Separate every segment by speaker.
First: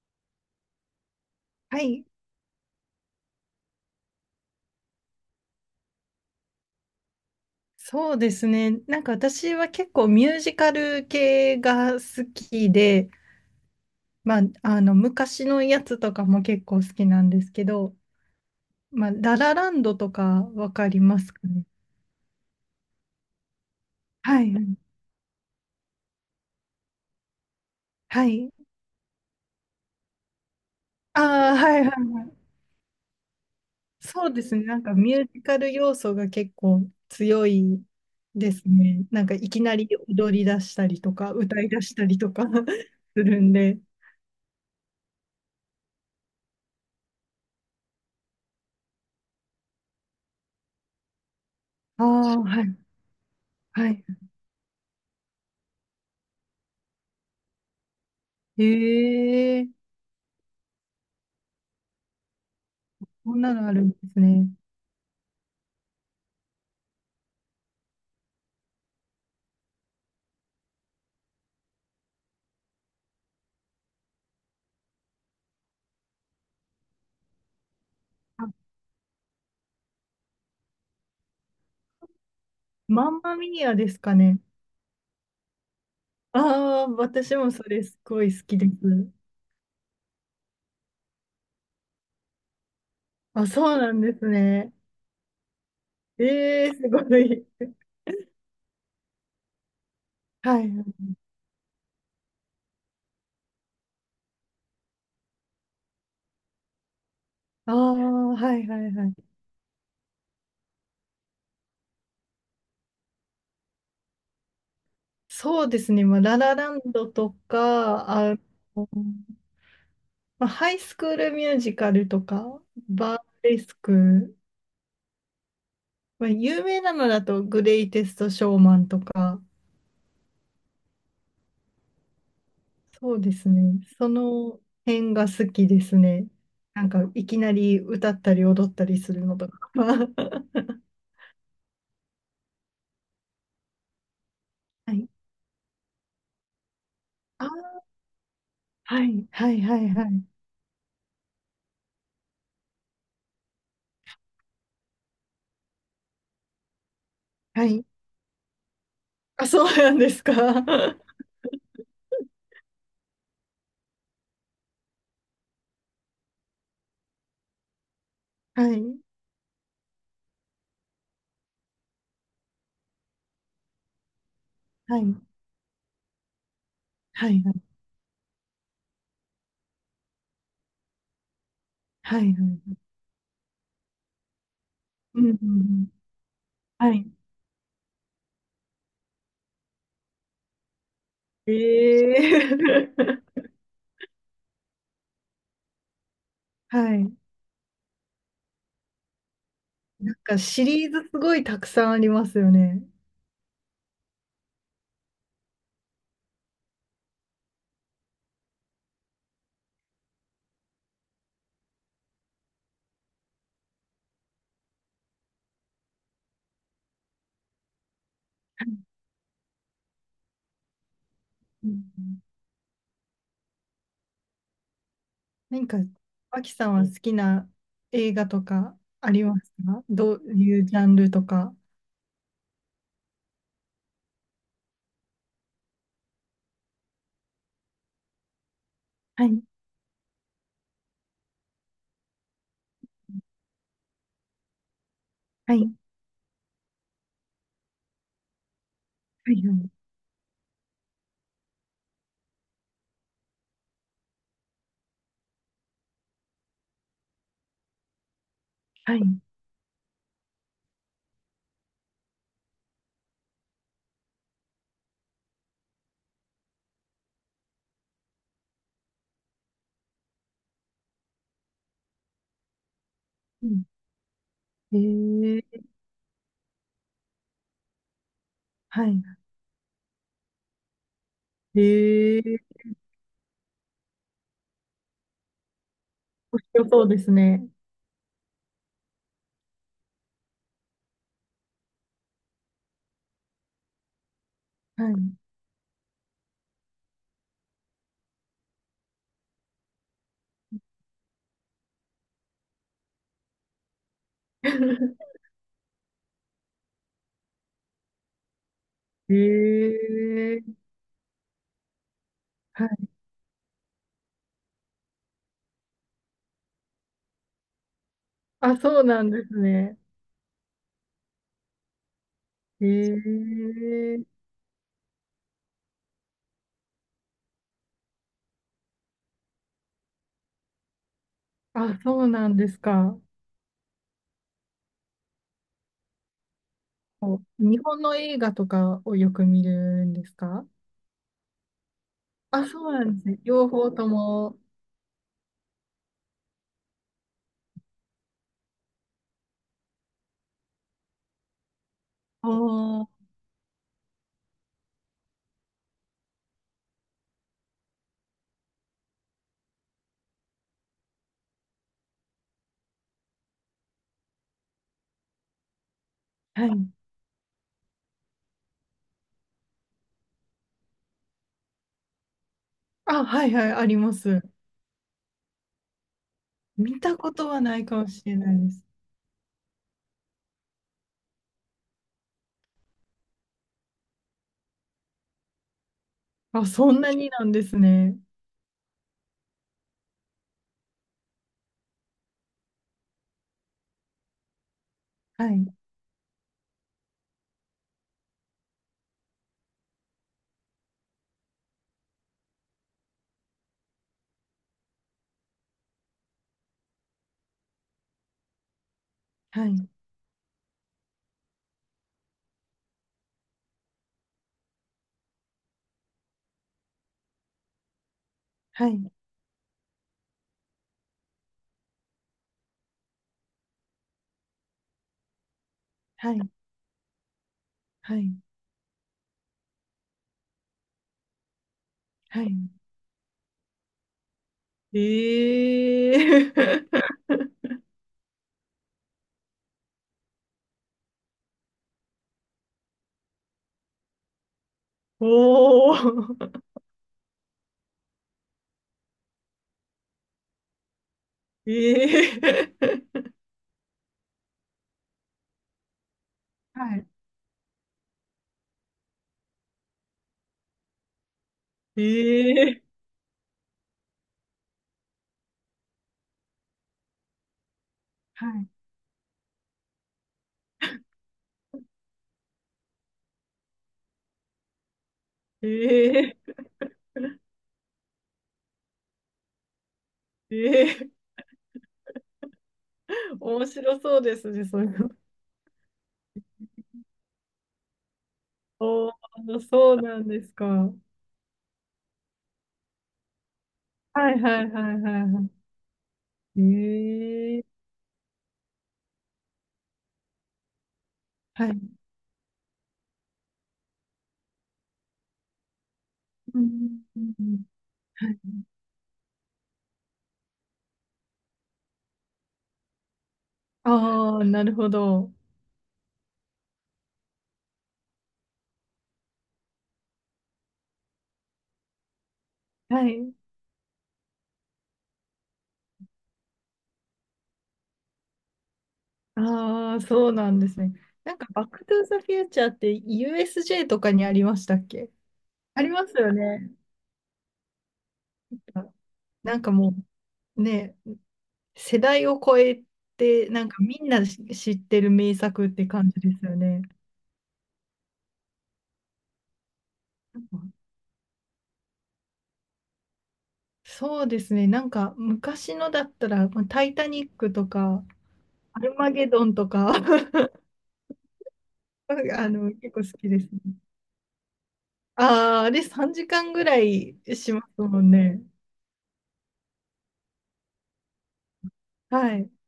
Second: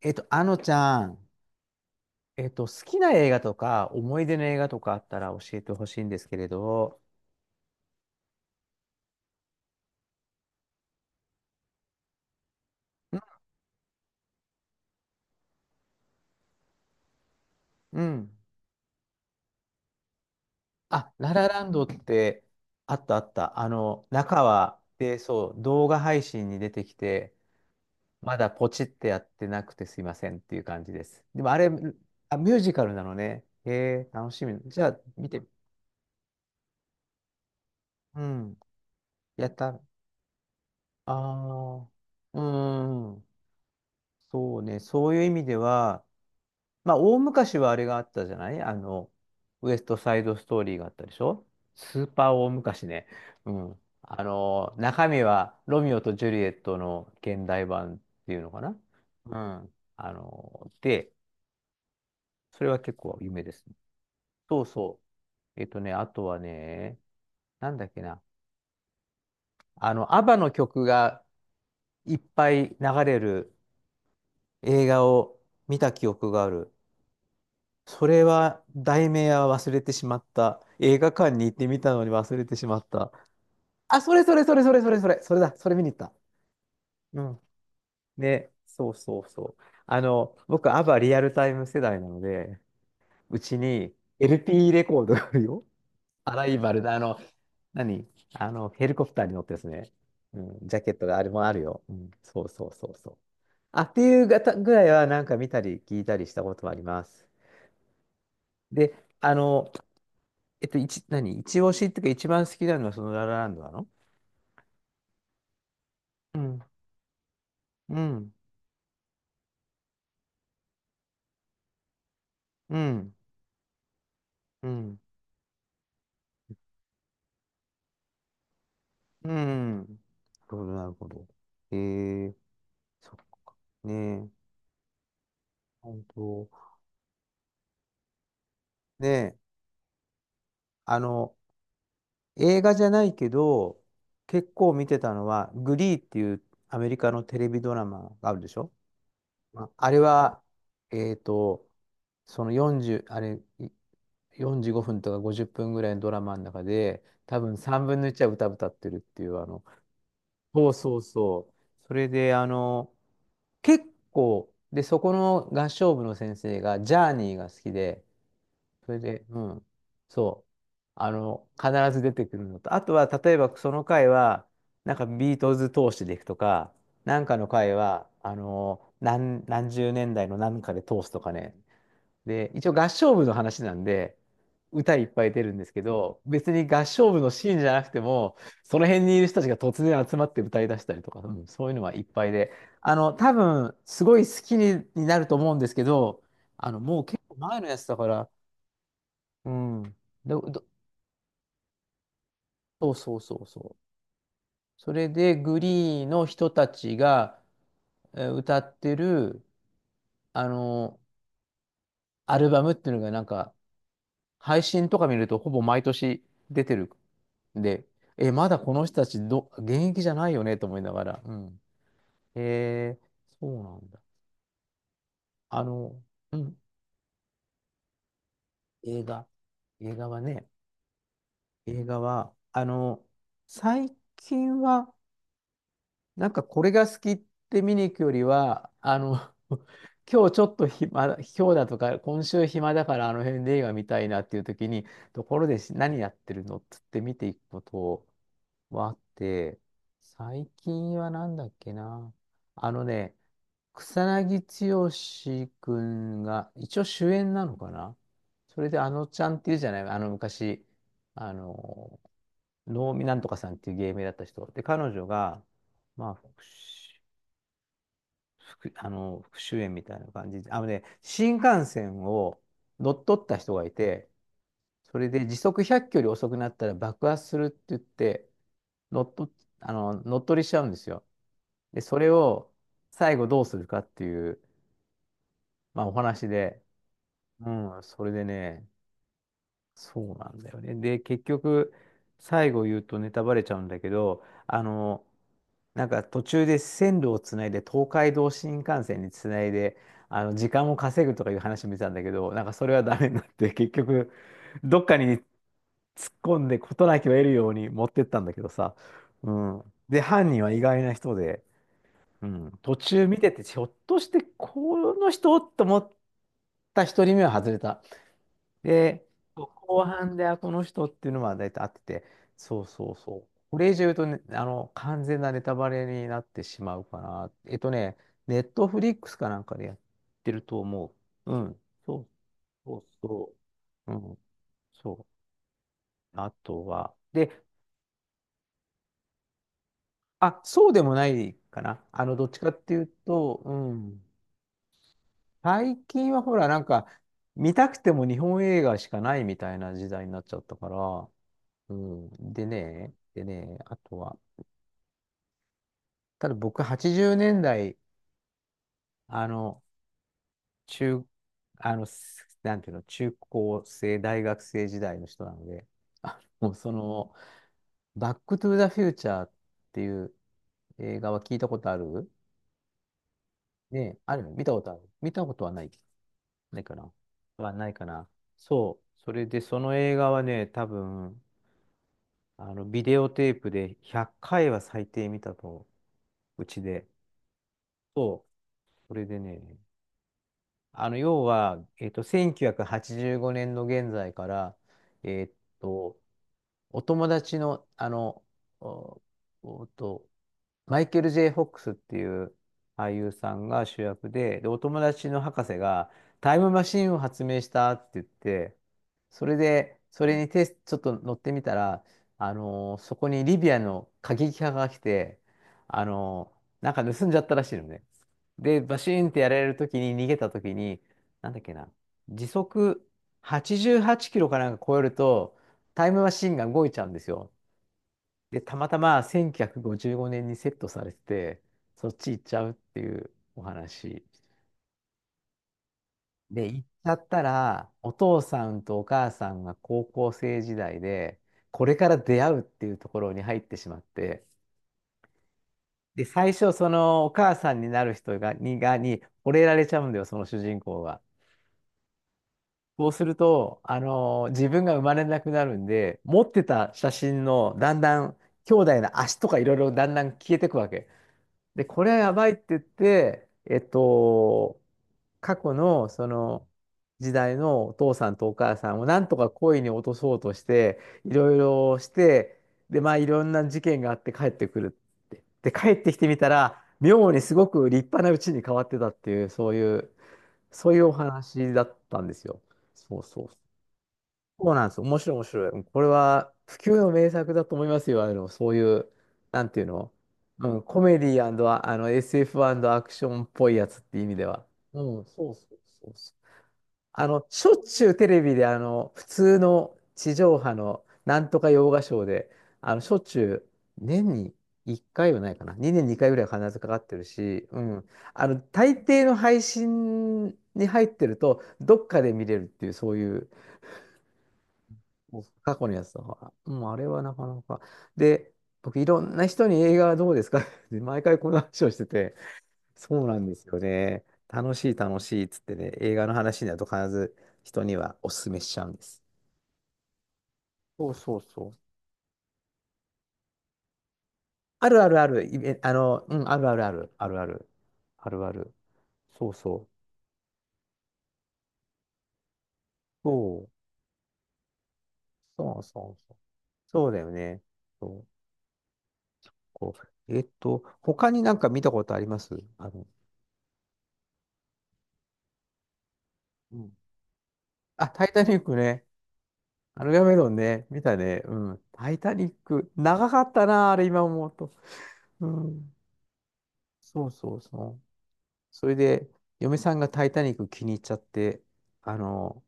Speaker 1: あのちゃん、
Speaker 2: はい、
Speaker 1: 好きな映画とか、思い出の映画とかあったら教えてほしいんですけれど、
Speaker 2: そうですね。なんか私は結構ミュージカル系が好きで、
Speaker 1: うん。
Speaker 2: まあ、昔のやつとかも結構好きなんですけど、
Speaker 1: うん、
Speaker 2: まあ、ララランドとかわかり
Speaker 1: あ、
Speaker 2: ます
Speaker 1: ラ
Speaker 2: か
Speaker 1: ラ
Speaker 2: ね。
Speaker 1: ランドって、あったあった。中
Speaker 2: はい、
Speaker 1: は、で、そう、動画配信に出てきて、
Speaker 2: は
Speaker 1: まだ
Speaker 2: い。
Speaker 1: ポチってやってなくてすいませんっていう感じです。でも
Speaker 2: ああ、
Speaker 1: あれ、
Speaker 2: はいはい。
Speaker 1: あ、ミュージカルなのね。へえ、
Speaker 2: そ
Speaker 1: 楽
Speaker 2: うで
Speaker 1: し
Speaker 2: す
Speaker 1: み。
Speaker 2: ね。な
Speaker 1: じ
Speaker 2: ん
Speaker 1: ゃ
Speaker 2: か
Speaker 1: あ、
Speaker 2: ミュ
Speaker 1: 見
Speaker 2: ージ
Speaker 1: て。
Speaker 2: カル要素が結構強い
Speaker 1: う
Speaker 2: で
Speaker 1: ん。
Speaker 2: すね。なんか
Speaker 1: や
Speaker 2: い
Speaker 1: っ
Speaker 2: き
Speaker 1: た。
Speaker 2: な
Speaker 1: あ
Speaker 2: り踊り出したりとか、歌い出
Speaker 1: あ、
Speaker 2: したりと
Speaker 1: う
Speaker 2: か
Speaker 1: ん。
Speaker 2: するんで。
Speaker 1: そうね、そういう意味では、まあ、大昔はあれがあったじゃないウエストサイドストーリーがあったでしょ。ス
Speaker 2: あ
Speaker 1: ーパー
Speaker 2: あ、
Speaker 1: 大
Speaker 2: はい、
Speaker 1: 昔ね。うん。
Speaker 2: はい。
Speaker 1: あの、中身はロミオとジュリエットの現代版っていうのかな。う
Speaker 2: へえ、
Speaker 1: ん。それは結構有
Speaker 2: こん
Speaker 1: 名で
Speaker 2: な
Speaker 1: す
Speaker 2: のあ
Speaker 1: ね。
Speaker 2: るんですね。
Speaker 1: そうそう。えっとね、あとはね、なんだっけな。あの、アバの曲がいっぱい流れる映画を見た記憶がある。それは、
Speaker 2: あ、
Speaker 1: 題名は忘れてしまった。映画館に行ってみたのに忘れてしまっ
Speaker 2: マ
Speaker 1: た。
Speaker 2: ンマミーアです
Speaker 1: あ、そ
Speaker 2: か
Speaker 1: れそ
Speaker 2: ね。
Speaker 1: れそれそれそれそれ、それだ、それ見に行った。
Speaker 2: ああ、
Speaker 1: う
Speaker 2: 私
Speaker 1: ん。
Speaker 2: もそれすごい好
Speaker 1: ね、
Speaker 2: きで
Speaker 1: そう
Speaker 2: す。
Speaker 1: そうそう。あの、僕、アバリアルタイム世代なので、う
Speaker 2: あ、
Speaker 1: ち
Speaker 2: そうな
Speaker 1: に
Speaker 2: んです
Speaker 1: LP
Speaker 2: ね。
Speaker 1: レコードがあるよ。アライ
Speaker 2: ええ、
Speaker 1: バル
Speaker 2: す
Speaker 1: だ、
Speaker 2: ご
Speaker 1: あの、
Speaker 2: い。
Speaker 1: 何あの、ヘリコプターに乗ってですね。う
Speaker 2: は
Speaker 1: ん、
Speaker 2: い。
Speaker 1: ジャケットがあれもあるよ。うん、そうそうそうそう。あ、っていうがたぐらいはなんか見たり聞いたりしたことはあります。
Speaker 2: ああ、はいはい
Speaker 1: で、
Speaker 2: はい。
Speaker 1: あの、えっと、一、何一押しっていうか一番好きなのはそのララランドなの。
Speaker 2: そうですね。まあ、ラ
Speaker 1: う
Speaker 2: ラ
Speaker 1: ん、
Speaker 2: ランドと
Speaker 1: う
Speaker 2: か、
Speaker 1: ん、
Speaker 2: の、まあ、ハイスクールミュージカルとか、
Speaker 1: うん、
Speaker 2: バーレスク、
Speaker 1: うん、
Speaker 2: まあ、有名なのだとグレイテストショーマンと
Speaker 1: う
Speaker 2: か、
Speaker 1: ん。なるほど、なるほど。えー、
Speaker 2: そ
Speaker 1: そっ
Speaker 2: うです
Speaker 1: か。
Speaker 2: ね。
Speaker 1: ね
Speaker 2: そ
Speaker 1: え、
Speaker 2: の辺が好きです
Speaker 1: 本
Speaker 2: ね。
Speaker 1: 当。
Speaker 2: なんか、いきなり歌ったり踊ったり
Speaker 1: ね
Speaker 2: するの
Speaker 1: え、
Speaker 2: とか。は
Speaker 1: あの、映画じゃないけど、結構見て
Speaker 2: い。
Speaker 1: たのは、グリーっていうアメリカのテレビド
Speaker 2: あ、
Speaker 1: ラマがあるでしょ。
Speaker 2: はい、はい、
Speaker 1: まあ
Speaker 2: はい、
Speaker 1: あれ
Speaker 2: はい。
Speaker 1: は、えっと、その40、あれ、い45分とか50分ぐらいのドラマの中で、多分
Speaker 2: はい。
Speaker 1: 3分の1は歌歌ってるっていう、あ
Speaker 2: あ、そ
Speaker 1: の、
Speaker 2: うなんですか。
Speaker 1: そうそ
Speaker 2: は
Speaker 1: うそう。それで、あの、結構、で、そこの合唱部の先生が、ジャーニーが好きで、
Speaker 2: い、
Speaker 1: それで、うん。そう。あの、必ず出てくるのと。あとは、例えばその回は、なん
Speaker 2: は
Speaker 1: か
Speaker 2: い、
Speaker 1: ビートルズ通してでいくとか、なん
Speaker 2: は
Speaker 1: か
Speaker 2: い、
Speaker 1: の
Speaker 2: はい、
Speaker 1: 回は、何十年代の何かで通すとかね。
Speaker 2: はい。はい、う
Speaker 1: で、一応
Speaker 2: ん、
Speaker 1: 合唱部の話なんで、歌いっ
Speaker 2: う
Speaker 1: ぱい
Speaker 2: ん
Speaker 1: 出
Speaker 2: う
Speaker 1: るんですけ
Speaker 2: ん。
Speaker 1: ど、別に合
Speaker 2: はい。
Speaker 1: 唱部のシーンじゃなくても、その辺にいる人たちが突然集まって歌い出したりとか、うん、そういうのはいっぱいで、
Speaker 2: え
Speaker 1: あの、
Speaker 2: え
Speaker 1: 多 分、すごい好きに、になると思うんですけど、あの、
Speaker 2: は
Speaker 1: もう
Speaker 2: い。
Speaker 1: 結構前のやつだから、うん。
Speaker 2: なん
Speaker 1: で、
Speaker 2: か、
Speaker 1: ど
Speaker 2: シリーズすごいたくさんありますよね。
Speaker 1: そうそうそうそう。それで、グリーの人たちが歌ってる、あの、アルバムっていうのがなんか、配信とか見るとほぼ毎年出てる。で、え、まだこの人たちど、現役じゃないよねと思いながら。うん。
Speaker 2: なんうん
Speaker 1: へえ、そうなんだ。あ
Speaker 2: 何か、
Speaker 1: の、う
Speaker 2: 脇
Speaker 1: ん、
Speaker 2: さんは好きな映画とか
Speaker 1: 映
Speaker 2: あり
Speaker 1: 画。
Speaker 2: ますか、
Speaker 1: 映画
Speaker 2: どう
Speaker 1: はね、
Speaker 2: いうジャンルとか。
Speaker 1: 映画は、あの、最近は、なんかこれが好きって見に行くよりは、あの、
Speaker 2: はい、
Speaker 1: 今日ちょっと暇だ、今日だとか、今週暇だからあの辺で映画見たいなっていう時に、ところ
Speaker 2: は
Speaker 1: で
Speaker 2: い、
Speaker 1: し何やってるのっつって見ていくことはあっ
Speaker 2: はい、は
Speaker 1: て、最近はなんだっけな。あのね、草薙剛君が一応主演なのかな。それであ
Speaker 2: い、は
Speaker 1: の
Speaker 2: い、
Speaker 1: ちゃんっていうじゃない、あの昔、あの、能見なんとかさんっていう芸名だった人。で、彼女が、まあ、復讐復あの復讐演みたいな感じで、あのね、新幹線を乗っ取った
Speaker 2: う
Speaker 1: 人が
Speaker 2: ん。
Speaker 1: いて、それで時
Speaker 2: ええ、
Speaker 1: 速100キロより遅くなったら爆発するって言って、
Speaker 2: は
Speaker 1: 乗
Speaker 2: い。
Speaker 1: っ取っ、乗っ取りしちゃうんですよ。で、それ
Speaker 2: ええ、
Speaker 1: を最後どうするかっていう、まあ、お話
Speaker 2: 面
Speaker 1: で、
Speaker 2: 白そうですね。
Speaker 1: うん、それでね、そうなんだよね。で、結局、最後言うとネタバレちゃうんだけど、あ
Speaker 2: は
Speaker 1: の、
Speaker 2: い。
Speaker 1: なんか途中で線路をつないで、東海道新幹線につないで、あの、時間を稼ぐとかいう話見てたんだけど、なんかそれはダメになって、結局、どっかに 突っ込んで事なきを得るように持ってったんだけどさ、うん。で、犯人は
Speaker 2: ええ、
Speaker 1: 意外な人で、うん、
Speaker 2: は
Speaker 1: 途
Speaker 2: い。
Speaker 1: 中見てて、ひょっとしてこの人と思った一人目は外れた。
Speaker 2: あ、そうな
Speaker 1: で、
Speaker 2: んですね。
Speaker 1: 後半で、あ、この人っていうのは大体合ってて、そうそうそう。
Speaker 2: え
Speaker 1: これ以上言うと
Speaker 2: え、
Speaker 1: ね、あの、完全なネタバレになってしまうかな。えっとね、ネットフリックスかなんかでやってると思う。うん。
Speaker 2: あ、
Speaker 1: そ
Speaker 2: そ
Speaker 1: う
Speaker 2: うなんです
Speaker 1: そう
Speaker 2: か。
Speaker 1: そう。うん。そう。あとは、
Speaker 2: こ
Speaker 1: で、
Speaker 2: う日本の映画とかをよく見るんです
Speaker 1: あ、
Speaker 2: か。
Speaker 1: そうでもないかな。あの、どっち
Speaker 2: あ、
Speaker 1: かっ
Speaker 2: そう
Speaker 1: てい
Speaker 2: な
Speaker 1: う
Speaker 2: んですね。
Speaker 1: と、
Speaker 2: 両
Speaker 1: う
Speaker 2: 方と
Speaker 1: ん。
Speaker 2: も。
Speaker 1: 最近はほら、なんか、見たくても日本映画しかないみたいな時代になっちゃったから、うん。で
Speaker 2: おー、
Speaker 1: ね、でね、あとは、ただ僕80年代、あの、中、あの、すなんていうの、中高生、大学生時代の人なので、あ
Speaker 2: は
Speaker 1: もう
Speaker 2: い。
Speaker 1: その、バックトゥーザフューチャーっていう映画は聞いたことある
Speaker 2: あ、はいはい、ありま
Speaker 1: ね、ある
Speaker 2: す。
Speaker 1: の見たことある、見たことはない。ないか
Speaker 2: 見
Speaker 1: な、
Speaker 2: たことは
Speaker 1: は
Speaker 2: ない
Speaker 1: ない
Speaker 2: か
Speaker 1: か
Speaker 2: もし
Speaker 1: な。
Speaker 2: れないです。
Speaker 1: そう。それで、その映画はね、多分、あの、ビデオテープで100回は最低見たと、う
Speaker 2: あ、
Speaker 1: ち
Speaker 2: そん
Speaker 1: で。
Speaker 2: なになんですね。
Speaker 1: そう。それでね、あの、要は、えっと、1985年の現在から、えっ
Speaker 2: はい、
Speaker 1: と、お友達の、あの、お、おと、マイケル・ J・ フォックスっていう俳優さんが主役で、で、お友達の博士がタイムマシンを発明したって言って、それ
Speaker 2: はい、
Speaker 1: で、それにテスちょっと乗ってみたら、あのーそこにリビアの過激派が来て、あのーなんか盗んじゃったらしいのね。で、
Speaker 2: は
Speaker 1: バ
Speaker 2: い。
Speaker 1: シーンってやられるときに、逃げたときに、なんだっけな、時速88キロかなんか超えると、タイムマ
Speaker 2: はい、
Speaker 1: シンが動いちゃうんですよ。
Speaker 2: はい、
Speaker 1: で、たまたま1955年にセットされてて、そっち行っ
Speaker 2: は
Speaker 1: ち
Speaker 2: い。
Speaker 1: ゃうっていうお話。
Speaker 2: え
Speaker 1: で、行っち
Speaker 2: え
Speaker 1: ゃったら、お父さんとお母さんが高校生時代で、これから出会うっていうところに入ってしまって、
Speaker 2: お
Speaker 1: で、最
Speaker 2: ー、
Speaker 1: 初、そのお母さんになる人が、に、が、に、惚れられちゃうんだよ、その主人公が。そう
Speaker 2: え
Speaker 1: す
Speaker 2: え、
Speaker 1: ると、あのー自分が生まれなくなるんで、持ってた
Speaker 2: はい、
Speaker 1: 写真の、だんだん、兄弟の足とかいろいろだんだん消えてくわけ。で、これはやばいって
Speaker 2: え
Speaker 1: 言っ
Speaker 2: え、
Speaker 1: て、えっと、過去のその時代のお父さん
Speaker 2: は
Speaker 1: とお
Speaker 2: い、
Speaker 1: 母さんをなんとか恋に落とそうとして、いろいろして、で、まあいろんな事件があって帰ってくるって。で、帰ってきて
Speaker 2: え
Speaker 1: みた
Speaker 2: え
Speaker 1: ら、妙にすごく立派な家に変わってたっていう、そういう、そういう
Speaker 2: え
Speaker 1: お
Speaker 2: え、
Speaker 1: 話だったんですよ。そうそう、
Speaker 2: 面白そうですね、
Speaker 1: そう
Speaker 2: そう
Speaker 1: な
Speaker 2: い
Speaker 1: んで
Speaker 2: う
Speaker 1: す。
Speaker 2: の。
Speaker 1: 面白い、面白い。うん、これは不朽の名作だと思いますよ。あの、そう いう、
Speaker 2: おー、
Speaker 1: なんていう
Speaker 2: そう
Speaker 1: の、
Speaker 2: なんですか。
Speaker 1: うん、
Speaker 2: はい、
Speaker 1: コメディ、あの SF& アクションっぽいやつっていう意
Speaker 2: は
Speaker 1: 味
Speaker 2: い、
Speaker 1: で
Speaker 2: は
Speaker 1: は。
Speaker 2: い、はい、
Speaker 1: うん、
Speaker 2: は
Speaker 1: そうそうそうそう。あの、
Speaker 2: い。ええ、
Speaker 1: しょっちゅうテレビで、あの、普通の地上波のなんと
Speaker 2: は
Speaker 1: か洋
Speaker 2: い。
Speaker 1: 画ショーで、あの、しょっちゅう年に1回はないかな。2年に2回ぐらいは
Speaker 2: う
Speaker 1: 必ずかか
Speaker 2: ん
Speaker 1: って
Speaker 2: う
Speaker 1: る
Speaker 2: んうんうん、
Speaker 1: し、うん。
Speaker 2: はい。
Speaker 1: あの、大抵の配信に入ってると、どっかで見れるっていう、そういう、
Speaker 2: ああ、なるほど。
Speaker 1: もう過去のやつとか、もうあれはなかなか。で、僕、いろんな人に映画はどうですか って毎回この話をしてて、
Speaker 2: は
Speaker 1: そう
Speaker 2: い。
Speaker 1: なんですよね。楽しい、楽しいっつってね、映画の話になると必ず人にはお勧めしちゃうんです。
Speaker 2: ああ、そうなんですね。
Speaker 1: そう
Speaker 2: な
Speaker 1: そ
Speaker 2: ん
Speaker 1: う
Speaker 2: か、バッ
Speaker 1: そう。
Speaker 2: クトゥーザフューチャーって USJ とかにありましたっ
Speaker 1: あるあ
Speaker 2: け。
Speaker 1: るある、いえ
Speaker 2: あり
Speaker 1: あ
Speaker 2: ます
Speaker 1: の、
Speaker 2: よ
Speaker 1: うん、ある
Speaker 2: ね。
Speaker 1: あるある、あるある、あるある。そう
Speaker 2: なんか
Speaker 1: そう。
Speaker 2: もう、ね、世代を超えて、な
Speaker 1: そう、
Speaker 2: んかみんなし知ってる名作っ
Speaker 1: そう
Speaker 2: て
Speaker 1: そ
Speaker 2: 感
Speaker 1: う
Speaker 2: じで
Speaker 1: そう。
Speaker 2: すよね。
Speaker 1: そうだよね。そう、こう。え
Speaker 2: な
Speaker 1: っ
Speaker 2: んか
Speaker 1: と、他になんか見たことありますあの、
Speaker 2: そうですね、なんか昔のだったら、まあ
Speaker 1: う
Speaker 2: タイ
Speaker 1: ん。
Speaker 2: タニックとか、
Speaker 1: あ、タイタニック
Speaker 2: アル
Speaker 1: ね。
Speaker 2: マゲドンとか、
Speaker 1: アルガメ ロンね、見たね。うん。タイタニ
Speaker 2: あ
Speaker 1: ッ
Speaker 2: の、
Speaker 1: ク。
Speaker 2: 結構好
Speaker 1: 長
Speaker 2: きで
Speaker 1: か
Speaker 2: す
Speaker 1: った
Speaker 2: ね。
Speaker 1: な、あれ今思うと。う
Speaker 2: ああ、あれ
Speaker 1: ん。
Speaker 2: 3時間ぐらい
Speaker 1: そう
Speaker 2: し
Speaker 1: そう
Speaker 2: ます
Speaker 1: そ
Speaker 2: も
Speaker 1: う。
Speaker 2: んね。
Speaker 1: それで、嫁さんがタイタニック気に入っちゃって、あ
Speaker 2: はい。
Speaker 1: の、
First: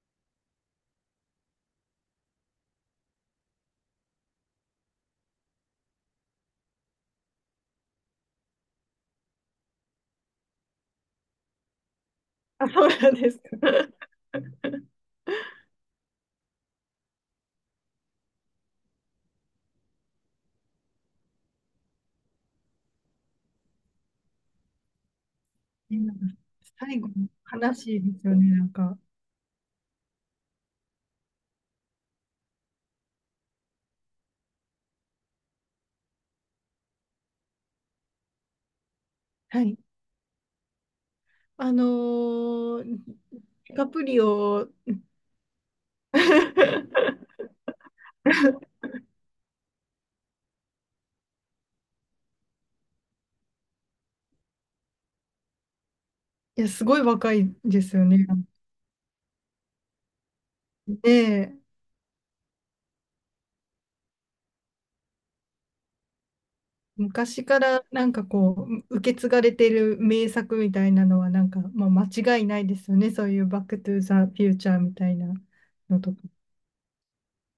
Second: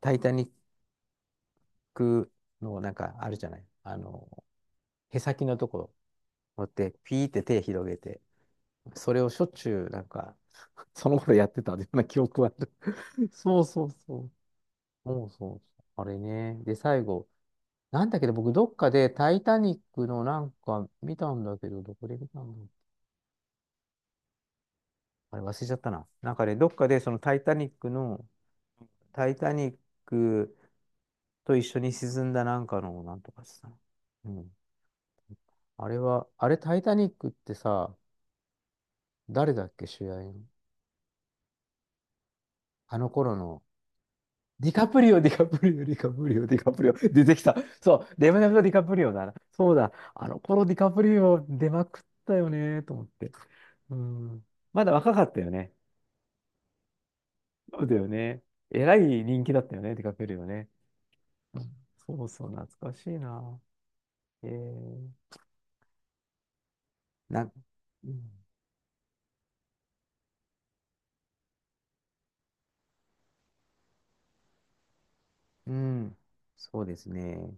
Speaker 1: タイタニックのなんかあるじゃない。あの、へさきのところ持って、ピーって手広げて、それをしょっちゅうなんか、その頃やってたような記憶はあ
Speaker 2: あ、
Speaker 1: る。
Speaker 2: そうなんで すか。
Speaker 1: そうそうそう。そうそうそう。あれね。で、最後、なんだけど、僕どっかでタイタニックのなんか見たんだけど、どこで見たんだろう。あれ忘れちゃったな。
Speaker 2: なん
Speaker 1: なん
Speaker 2: か
Speaker 1: かね、どっかで
Speaker 2: 最後、
Speaker 1: そのタイタニッ
Speaker 2: 悲
Speaker 1: ク
Speaker 2: しいで
Speaker 1: の、
Speaker 2: すよね、なんか。
Speaker 1: タイタニックと一緒に沈んだなんかのなんとかしたな。うん。あれは、あれタイタニックってさ、誰
Speaker 2: は
Speaker 1: だっ
Speaker 2: い。
Speaker 1: け主演の。
Speaker 2: あのー、
Speaker 1: あの頃
Speaker 2: デ
Speaker 1: の。
Speaker 2: ィカプリオ、
Speaker 1: ディカ プリオ、ディカプリオ、ディカプリオ、ディカプリオ。出てきた。そう、レムナブト・ディカプリオだな。そうだ。あの頃ディカプリオ出まくったよね、と思って。うん。まだ若かったよね。
Speaker 2: いや、すごい若いで
Speaker 1: そうだ
Speaker 2: すよ
Speaker 1: よ
Speaker 2: ね。
Speaker 1: ね。えらい人気だったよね、ディカプリオね。
Speaker 2: で、
Speaker 1: そうそう、懐かしいな。えー、
Speaker 2: 昔
Speaker 1: な、
Speaker 2: からな
Speaker 1: うん、
Speaker 2: んかこう、受け継がれてる名作みたいなのは、なんか、まあ、間違いないですよね。そういうバックトゥーザフューチャーみたいな
Speaker 1: う
Speaker 2: のと
Speaker 1: ん、
Speaker 2: か。
Speaker 1: そうですね。